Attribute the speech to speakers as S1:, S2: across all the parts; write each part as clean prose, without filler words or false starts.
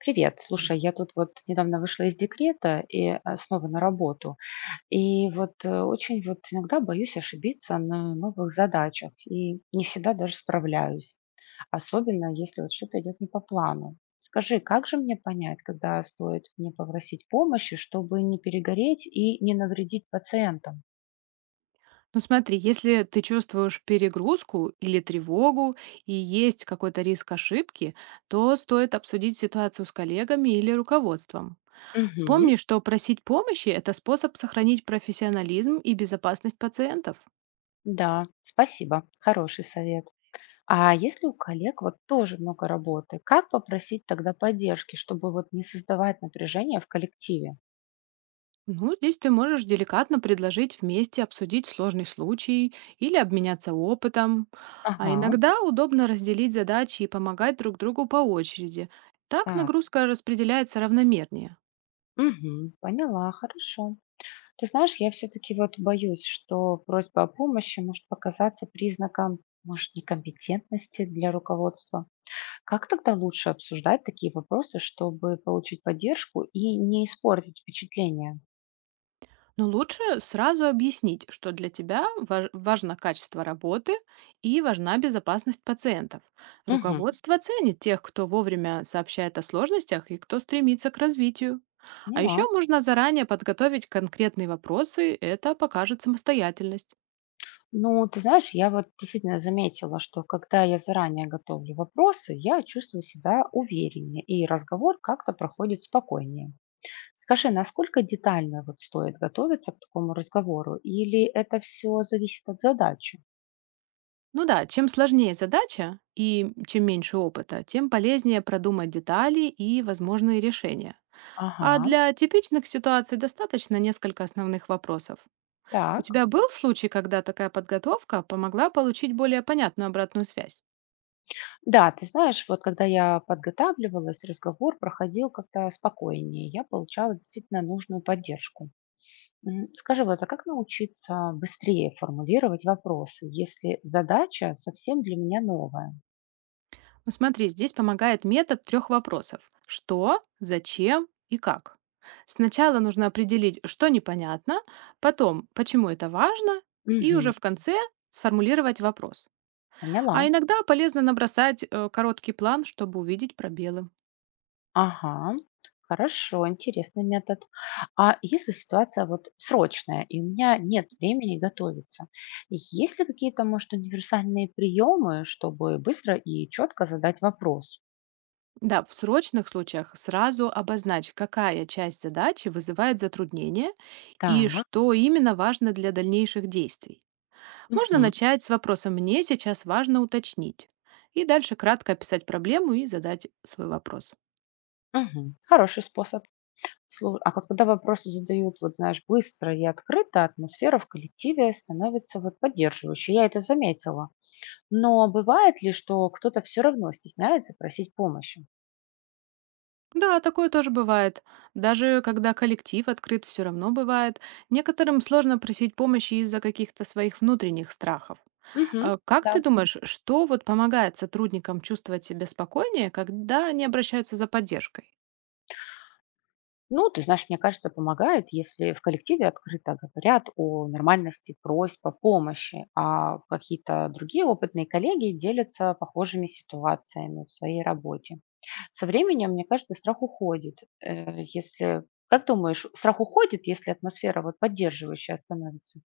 S1: Привет. Слушай, я тут вот недавно вышла из декрета и снова на работу. И вот очень вот иногда боюсь ошибиться на новых задачах и не всегда даже справляюсь, особенно если вот что-то идет не по плану. Скажи, как же мне понять, когда стоит мне попросить помощи, чтобы не перегореть и не навредить пациентам?
S2: Ну смотри, если ты чувствуешь перегрузку или тревогу и есть какой-то риск ошибки, то стоит обсудить ситуацию с коллегами или руководством.
S1: Мгм.
S2: Помни, что просить помощи– это способ сохранить профессионализм и безопасность пациентов.
S1: Да, спасибо. Хороший совет. А если у коллег вот тоже много работы, как попросить тогда поддержки, чтобы вот не создавать напряжение в коллективе?
S2: Ну, здесь ты можешь деликатно предложить вместе обсудить сложный случай или обменяться опытом. А
S1: Ага,
S2: иногда удобно разделить задачи и помогать друг другу по очереди. Так
S1: так.
S2: нагрузка распределяется равномернее.
S1: Мгм, поняла, хорошо. Ты знаешь, я все-таки вот боюсь, что просьба о помощи может показаться признаком, может, некомпетентности для руководства. Как тогда лучше обсуждать такие вопросы, чтобы получить поддержку и не испортить впечатление?
S2: Но лучше сразу объяснить, что для тебя важно качество работы и важна безопасность пациентов.
S1: Угу,
S2: Руководство ценит тех, кто вовремя сообщает о сложностях и кто стремится к развитию. А еще
S1: поняла.
S2: можно заранее подготовить конкретные вопросы, это покажет самостоятельность.
S1: Ну, ты знаешь, я вот действительно заметила, что когда я заранее готовлю вопросы, я чувствую себя увереннее, и разговор как-то проходит спокойнее. Скажи, насколько детально вот стоит готовиться к такому разговору, или это все зависит от задачи?
S2: Ну да, чем сложнее задача и чем меньше опыта, тем полезнее продумать детали и возможные решения. А
S1: Ага,
S2: для типичных ситуаций достаточно несколько основных вопросов. У
S1: так.
S2: тебя был случай, когда такая подготовка помогла получить более понятную обратную связь?
S1: Да, ты знаешь, вот когда я подготавливалась, разговор проходил как-то спокойнее, я получала действительно нужную поддержку. Мгм. Скажи, вот, а как научиться быстрее формулировать вопросы, если задача совсем для меня новая?
S2: Ну смотри, здесь помогает метод трех вопросов. Что, зачем и как. Сначала нужно определить, что непонятно, потом, почему это важно, и
S1: Мгм.
S2: уже в конце сформулировать вопрос. А
S1: Поняла.
S2: иногда полезно набросать короткий план, чтобы увидеть пробелы.
S1: Ага. Хорошо, интересный метод. А если ситуация вот срочная, и у меня нет времени готовиться, есть ли какие-то, может, универсальные приемы, чтобы быстро и четко задать вопрос?
S2: Да, в срочных случаях сразу обозначь, какая часть задачи вызывает затруднение и
S1: Так.
S2: что именно важно для дальнейших действий. Можно
S1: Мгм.
S2: начать с вопроса «Мне сейчас важно уточнить» и дальше кратко описать проблему и задать свой вопрос.
S1: Мгм. Хороший способ. Слу а вот когда вопросы задают, вот знаешь, быстро и открыто, атмосфера в коллективе становится вот поддерживающей. Я это заметила. Но бывает ли, что кто-то все равно стесняется просить помощи?
S2: Да, такое тоже бывает. Даже когда коллектив открыт, все равно бывает. Некоторым сложно просить помощи из-за каких-то своих внутренних страхов.
S1: Мгм.
S2: Как
S1: Да.
S2: ты думаешь, что вот помогает сотрудникам чувствовать себя спокойнее, когда они обращаются за поддержкой?
S1: Ну, ты знаешь, мне кажется, помогает, если в коллективе открыто говорят о нормальности просьб о помощи, а какие-то другие опытные коллеги делятся похожими ситуациями в своей работе. Со временем, мне кажется, страх уходит. Если, как думаешь, страх уходит, если атмосфера вот поддерживающая становится?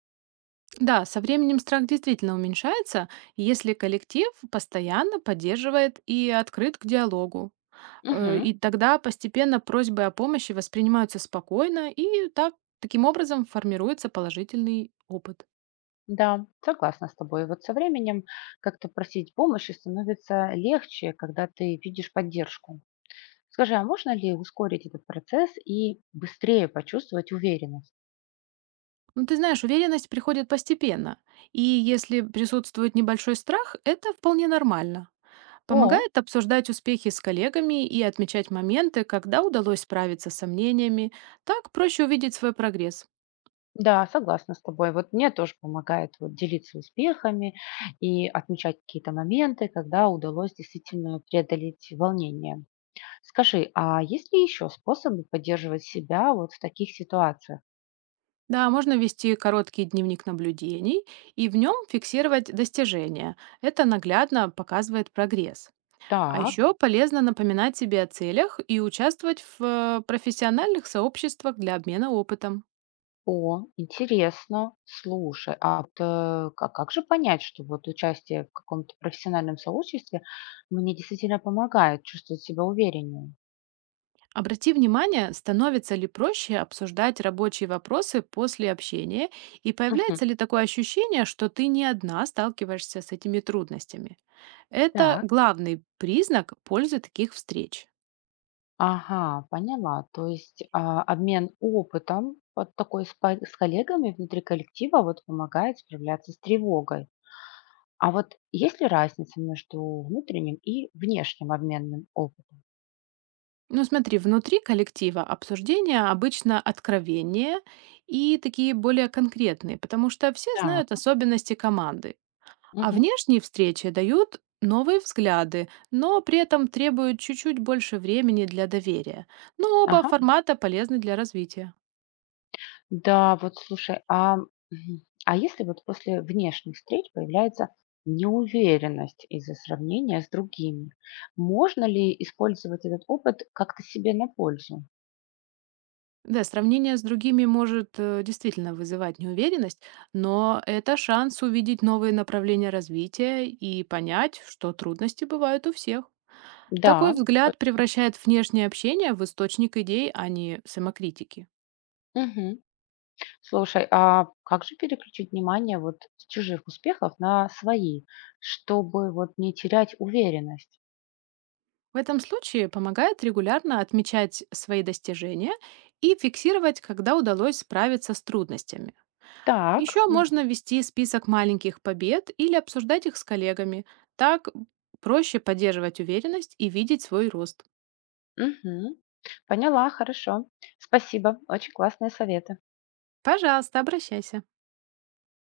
S2: Да, со временем страх действительно уменьшается, если коллектив постоянно поддерживает и открыт к диалогу.
S1: Мгм.
S2: И тогда постепенно просьбы о помощи воспринимаются спокойно, и так, таким образом формируется положительный опыт.
S1: Да, согласна с тобой. Вот со временем как-то просить помощи становится легче, когда ты видишь поддержку. Скажи, а можно ли ускорить этот процесс и быстрее почувствовать уверенность?
S2: Ну, ты знаешь, уверенность приходит постепенно, и если присутствует небольшой страх, это вполне нормально.
S1: О,
S2: Помогает обсуждать успехи с коллегами и отмечать моменты, когда удалось справиться с сомнениями. Так проще увидеть свой прогресс.
S1: да, согласна с тобой. Вот мне тоже помогает вот делиться успехами и отмечать какие-то моменты, когда удалось действительно преодолеть волнение. Скажи, а есть ли еще способы поддерживать себя вот в таких ситуациях?
S2: Да, можно вести короткий дневник наблюдений и в нем фиксировать достижения. Это наглядно показывает прогресс. А
S1: Так.
S2: еще полезно напоминать себе о целях и участвовать в профессиональных сообществах для обмена опытом.
S1: О, интересно. Слушай, а вот, ка как же понять, что вот участие в каком-то профессиональном сообществе мне действительно помогает чувствовать себя увереннее?
S2: Обрати внимание, становится ли проще обсуждать рабочие вопросы после общения и
S1: Мгм.
S2: появляется ли такое ощущение, что ты не одна сталкиваешься с этими трудностями. Это
S1: Так,
S2: главный признак пользы таких встреч.
S1: ага, поняла. То есть а, обмен опытом вот такой с, па- с коллегами внутри коллектива вот помогает справляться с тревогой. А вот есть ли разница между внутренним и внешним обменным опытом?
S2: Ну смотри, внутри коллектива обсуждения обычно откровеннее и такие более конкретные, потому что все знают
S1: Так,
S2: особенности команды. А
S1: мгм,
S2: внешние встречи дают новые взгляды, но при этом требуют чуть-чуть больше времени для доверия. Но оба
S1: ага.
S2: формата полезны для развития.
S1: Да, вот слушай, а, мгм. А если вот после внешних встреч появляется неуверенность из-за сравнения с другими, можно ли использовать этот опыт как-то себе на пользу?
S2: Да, сравнение с другими может действительно вызывать неуверенность, но это шанс увидеть новые направления развития и понять, что трудности бывают у всех.
S1: Да,
S2: Такой взгляд
S1: точно.
S2: превращает внешнее общение в источник идей, а не самокритики.
S1: Мгм. Слушай, а как же переключить внимание вот с чужих успехов на свои, чтобы вот не терять уверенность?
S2: В этом случае помогает регулярно отмечать свои достижения и фиксировать, когда удалось справиться с трудностями.
S1: Так,
S2: Еще можно вести список маленьких побед или обсуждать их с коллегами. Так проще поддерживать уверенность и видеть свой рост.
S1: м, мгм. Поняла, хорошо. Спасибо, очень классные советы.
S2: Пожалуйста, обращайся.